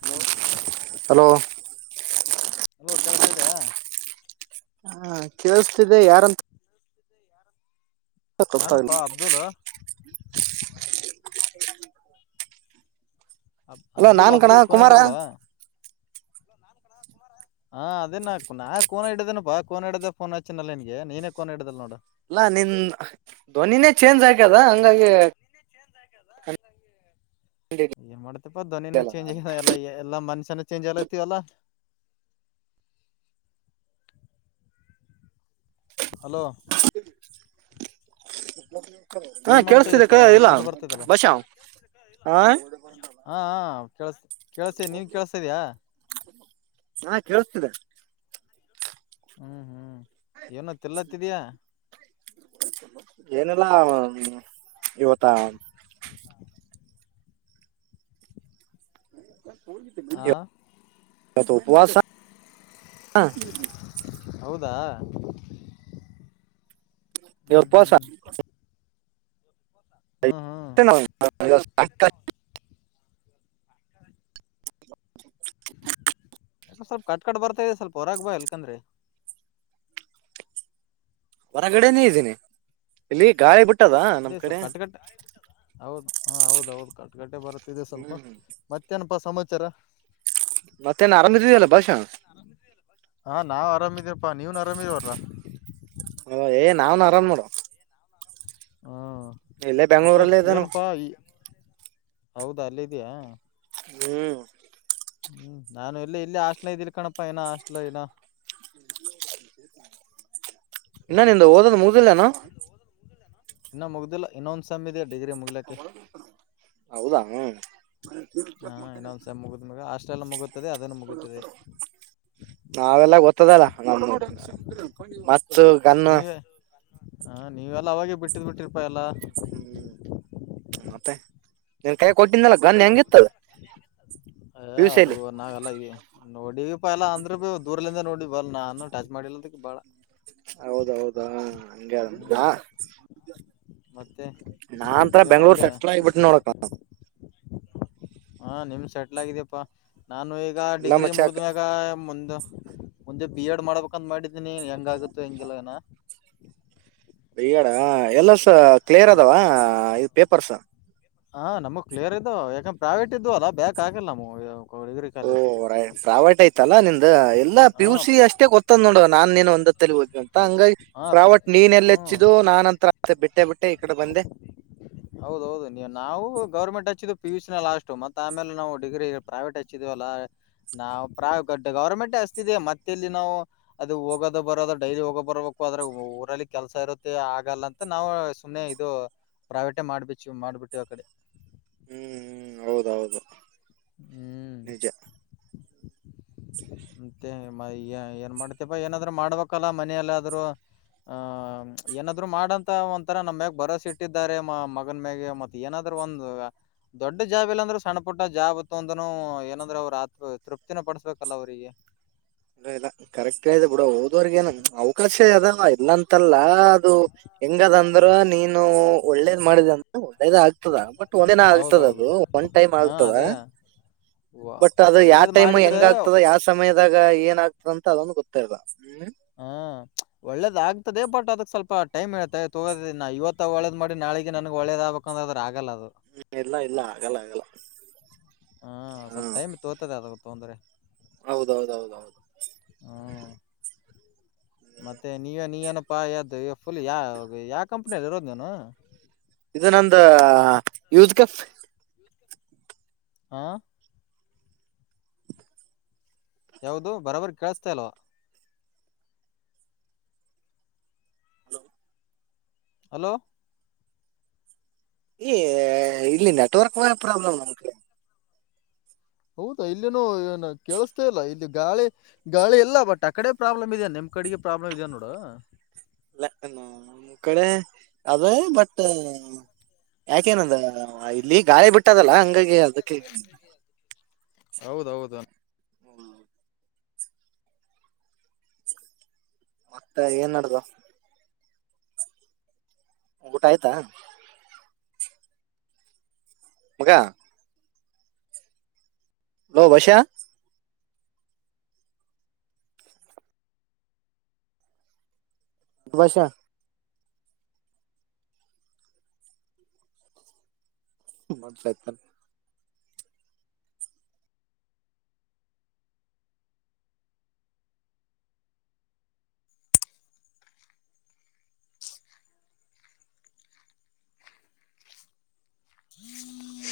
Hello hello hello ಕೆಳ್ಸ್ತಾ ಇದೆಯ? ಹಾ ಕೇಳಸ್ತಿದೆ ಯಾರಂತ್ ನಾನುಪ್ಪಾ ಅಬ್ದುಲು ಅ ಅಲ್ಲಾ ಅಬ್ದುಲ್ ನಾನ್ ಕಣ ಅಬ್ದುಲ್ ಕೋನೆ ಕುಮಾರ ಇಡ್ದಲ್ವಾ? ಹಾ ಅದೇ ನಾ ನಾ ಕೋನ ಹಡಿದೇನಾ ಕೋನ್ ಹಡ್ದೆ ಫೋನ್ ಹಚ್ಚಿನಲ್ಲ ನಿನ್ಗೆ ನೀನೇ ಕೋನ್ ಹಿಡ್ದಲ್ ನೋಡು. ಅಲ್ಲಾ ನಿನ್ ಧ್ವನಿನೇ ಚೇಂಜ್ ಹಾಕ್ಯದ ಹಂಗಾಗಿ ಗ್ಯದ ಹಂಗಾಗಿ ಕಂಡಿಲ್ಲ ಏನ್ ಮಾಡ್ತಪಾ ಧ್ನಿಿನ ಚೇಂಜ್ ನಾನು ಆಗ ಎಲ್ಲ ಎಲ್ಲಾ ಮನ್ಸ ಚ ಚೇಂಜ್ ಆಲ್ಲ ಅಲ್ಲ ಎ ಹಾ ಕೇೇಳಸ್ತಿದೆ ಇಲ್ಲ ಬಷ ಆ ಕೆೇಳಸ ಕೇಳಸ ನೀವ್ ಕೇಳ್ಸಿದ್ಯಾ ಣಹ್ಮ್ ಕೇಳಿಸತಿದೆ ಹ್ಮ್ ಹ್ಮ್. ಏನೋ ತಿಲ್ಲತ್ತಿದೀಯ. ಏನೆಲ್ಲಾ.... ಇವತ್ತ ಹಾ ಯಿವತ್ತ್ ಉಪುವಾಸಾ ಹಾ ಹೌದಾ ಇವಪ್ಪಾಸ ಹ್ಮ [unintelligible] [inaudible] ಯಾ ಸ್ವಲ್ಪ ಕಟ್ ಕಟ್ ಬರ್ತಾ ಇದೆ ಸ್ವಲ್ಪ ಹೊರಾಗ ಬಾ ಎಲ್ಕಂದ್ರೆ ಹೊರಗಡೆನೆೇ ಇದ್ದೀನಿ ಇಲ್ಲಿ ಗಾಯಿ ಬಿಟ್ಟ್ ಅದೇ ಸ್ವಪ್ ಕಟ್ಟಕಟ್ಟ ಹೌದು ಹಾ ಹೌದ ಹೌದು ಕಟ್ಕಟ್ಟೆ ಬರುತ್. ತ್ತಿದೆ ಸ್ವಲ್ಪ ಹ್ಮ್ ಮತ್ತ್ ತ್ತೇನಪಾ ಸಮಾಚಾರ ಮತ್ತೇ ನ್ ಆರಾಮ ಇದ್ದಿಯಲ್ಲ್ ಬಹಾಷಾ ಅಪ್ಪಾ ನೀವ್ ನರಾಮ ಇವ್ರಾ ಹ ಏ ನಾನ್ ಆರಾಮ್ ಮಾಡುವ ಇಲ್ಲೇ ಬೆಂಗ್ಳೂರಲ್ಲೇ ಇದ್ದಾನು ಹೌದಾ ಅಲ್ಲಿದಿಯಾ ಹ್ಮ್ ಹ್ಮ್ ನಾನು ಎಲ್ಲಿ ಎಲ್ಲಿ ಹಾಸ್ಟ್ಲ ಇದ್ದೀನ ಕಣಪ್ಪಾ ಏನ ಹಾಸ್ಟ್ಲ್ ಏನ ಇನ್ನ ನಿಂದು ಓದದ್ ಮುಗ್ದಿಲ್ಲೇನು ಇನ್ನು ಮುಗ್ದಲ್ಲ ಇನ್ನೊಂದ್ ಸೆಮ್ ಇದೆ ಹೌದಾ ಹ್ಮ ನಾವೆಲ್ಲ ಗೊತ್ತ್ [unintelligible] ನೀವೇ ಹ ನೀವೆಲ್ಲ ಅವಾಗೆ ಬಿಟ್ಟ್ [unintelligible] ಹ್ಮ್--ಮತ್ತೇ ಮತ್ತೆ ನಿನ್ ಕಾಯ ಕೊಟ್ಟಿದ್ನಲ್ಲಾ ಗನ್ ಹೆಂಗಿತ್ತು ಏ ಅದು ನಾವೆಲ್ಲಾ ಗೆ ನೋಡಿವಪ್ಪ ಎಲ್ಲಾ ಅಂದ್ರೆ ಬಿ ದೂರಲಿಂದ ನೋಡಿ ನಡ್ ಬಲ್ ನಾನು ಟಚ್ ಮಾಡಿಲ್ಲದಕ್ ಬಾಳ ಹೌದೌದ ಹಂಗೆ ಹ ನಾನಂತೂ ಬೆಂಗ್ಳೂರ್ ಸೆಟ್ಲ್ ಆಗ್ಬಿಟ್ಟು ನೋಡಪ್ ಹಾ ನಿಮ್ ಸೆ ಎಲ್ಲಾಗಿದಿಯಪ್ಪಾ ನಾನು ಈಗ ಎಲ್ಲಾ ಡಿಗ್ರಿ ಮಚ್ಚಾಕ್ ಮುಗಿದ್ಮ್ಯಾಗ ಮುಂದು ಒಂದೆ ಬಿ ಎಡ್ ಮಾಡ್ಬೇಕಂತ್ ಮಾಡಿದ್ ಇದ ನೀನ್ ಹೆಂಗಾಗುತ್ತ್ತು ಹೆಂಗಿಲ್ಲಾನಾ ಬೀಎಡ್ ಆ ಎಲ್ಲಾ ಸು ಕ್ಲಿಯರ್ ಅದವ ಪೇಪರ್ಸ ಹಾ ನಮ್ಗ್ ಕ್ಲಿಯರ್ ಇದ್ ಯಾಕಂದ ಪ್ರೈಾವೇಟ್ ಇದ್ದು ಅಲ್ಲ ಬೇಕಕ್ ಆಗಲ್ಲ ನ್ ಓ ರ ಪ್ರಾವೇಟ್ ಐ್ತಲ್ಲಾ ನಿಂದ್ದ ಎಲ್ಲಾ ಪಿ ಯು ಸಿ ಅಷ್ಟೇ ಗೊತ್ತಂದ್ ನೋಡ ನಾನ್ ನೀನ್ ಒಂದತ್ತಲ್ಲಿ ಹೋಗ್ೇ ಅಂತ ಹಂಗಾಗಿ ಪ್ರಾವೇಟ್ ನೀನ್ ಎಲ್ಲ ಹೆಚ್ಚಿದು ನಾನಂತ ಬಿಟ್ಟೆ ಬಿಟ್ಟೆ ಈ ಕಡೆ ಬಂದೆ ನಾವು ಗೌರ್ಮೆಂಟ್ ಹಚ್ಚಿದವು ಪಿ ಯುಸ ನ ಲಾಸ್ಟ್ ಮತ್ತ ಆಮೇಲೆ ನಾವು ಡಿಗ್ರಿ ಪ್ರೈವೇಟ್ ಹಚ್ಚಿದೇವ ಅಲ್ಲ ನಾವು ಗವರ್ಮೆಂಟೇ ಹಚ್ತಿದ ಮತ್ತೆಲ್ಲಿ ನಾವು ಅದು ಹೋಗೋದ ಬರೋದ ಡೈಲಿ ಹೋಗೋ ಬರಬೇಕು ಅ್ರ ಊರಲ್ಲಿ ಕೆಲಸ ಇರುತ್ತೆ ಆಗಲ್ಲ ಅಂತ ನಾವು ಸುಮ್ಮನೆ ಇದು ಪ್ರೈವೇಟೇ ಮಾಡ್ಬ ಮಾಡ್ಬಿಟ್ಟ ಎಟ್ಟ ಅಕಡೆ ಹ್ಮ್ ಹ್ಮ್ ಹೌದೌದು ನಿಜ ಮತ್ತೆ ಮ ಏನ್ ಮಾಡ್ತಪ್ಪಾ ಏನಾದ್ರು ಮಾಡ್ಬೇಕಲ್ಲ ಮನೆಯಲ್ಲಾದ್ರು ಆಹ ಏನಾದ್ರು ಮಾಡಂತ ಒಂಂತರ ನಮ ಮ್ಯಾಗ ಬರವಸೆ ಇಟ್ಟಿದ್ದಾರೆ ಮ ಮಗನ್ ಮ್ಯಾಗೆ ಮತ್ ಏನಾದ್ರು ಒಂದ ದೊಡ್ಡ ಜಾಬ್ ಇಲ್ಲಾಂದ್ರೂ ಸಣ್ಣ ಪುಟ್ಟ ಜಾಬ್ ಮತ್ತೊಂದನು ಏನಂದ್ರೆ ಅವ್ರ ಆತ್ ತೃಪ್ತಿನ ಪಡಿಸಬೇಕಲ್ಲ ಅವ್ರಿಗೆ ಇ ಇಲ್ಲ ಕರೆಕ್ಟ್ ಆಯದೆ ಬಿೂಡ ಹೋದವರ್ಗೇನು ಅವಕಾಶ ಅದಾವ ಇಲ್ಲಂತಲ್ಲ ಅದು ಹೆಂಗದಂದ್ರ ನೀನು ಒಳ್ಳೇದ ಮಾಡಿದೆ ಅಂತ ಒಳ್ಳೇದ ಆಗ್ತದ ಬಟ್ ಒಂದೇಿನ ಆಗ್ತದ ಅದು ಒನ್ ಟೈಮ್ ಆಗ್ತದ ಬಟ್ ಅದು ಯಾವ ಟೈಮ್ ಹೆಂಗ ಆಗ್ತದ ಯಾವ ಸಮಯದಾಗ ಏನ್ ಆಗ್ತದೆದ ಅದೊಂದು ಗೊತ್ತಾ ಇಲ್ಲ್ಮ ಹ್ಮ್ ಒಳ್ಳೇದ ಆಗ್ತದೆ ಬಟ್ ಅದಕ್ ಸ್ವಲ್ಪ ಟೈಮ್ ಇೇಳ್ೆ ತಗೋ ನಾ ಇವತ್ತ ಒಳ್ಳೇದ್ ಮಾಡಿ ನಾಳಿಗೆ ನನ್ಗ್ ಒಳ್ಳೇದಾಗಗ್ಬೇಕಂದ್ರೆ ಅ್ರೆ ಆಗಲ್ಲ ಹ್ಮ್ ಇಲ್ಲ ಇಲ್ಲ ಆಗಲ್ಲ ಆಗಲ್ಲ ಹಾ ಸ್ವಲ್ಪ ಹ್ಮ್ ಟೈಮ್ ತೋರ್ತದೆ ಅದ ತೊಂದರೆೆ ಹೌದೌದೌದೌದು ಹ್ಮ್ ಮತ್ತೆ ನೀವ ನೀ ಏನಪ್ಪಾ ಯ್ದು ಫುಲ್ ಯಾವ ಯಾವ ಕಂಪ್ನಿಯಲ್ಲಿ ಇರೋದ ನೀನು ಇದು ನಂದ ಯದಕ ಹಾ ಯಾವ್ದ ಬರಾಬರಿ ಕೇಳಸ್ತೇ ಅಲ್ವಾ ಹಲೋ ಹಲೋ ಈ ಇಲ್ಲಿ ನೆಟ್ವರ್ಕ್ ಪ್ರಾಬ್ಲಮ್ ಉಂಟರಿ ಹೌದಾ ಇಲ್ಲನು ಕೇಳಿಸತಾ ಇಲ್ಲ ಇಲ್ಲಿ ಗಾಳಿ ಗಾಳಿ ಎಲ್ಲ ಬಟ್ ಆಕಡೆ ಪ್ರಾಬ್ಲಮ್ ಇದದೆ ನಿಮ್ ಕಡೆಗೆ ಪ್ರಾಬ್ಲಮ್ ಇದ ನೋಡ ಲ್ಲ ನಮ ಕಡೆ ಅದೇ ಬಟ್ ಯಾಕೇನಂದ ಇಲ್ಲಿ ಗಾಳಿ ಬಿಟ್ಟು ಇದಲ್ಲ ಹಂಗಾಗಿ ಅದ ಕ ಹೌದೌದ. ಹ್ಮ್. ಮತ್ತೆ ಏನ್ ನಡ್ದ. ಊಟ ಆಯ್ತಾ. ಮಗ ಹಲೋ ಬಷಾ. ವಾಷಾ. ಮ ಆಯತ. ಹ್ಮ್.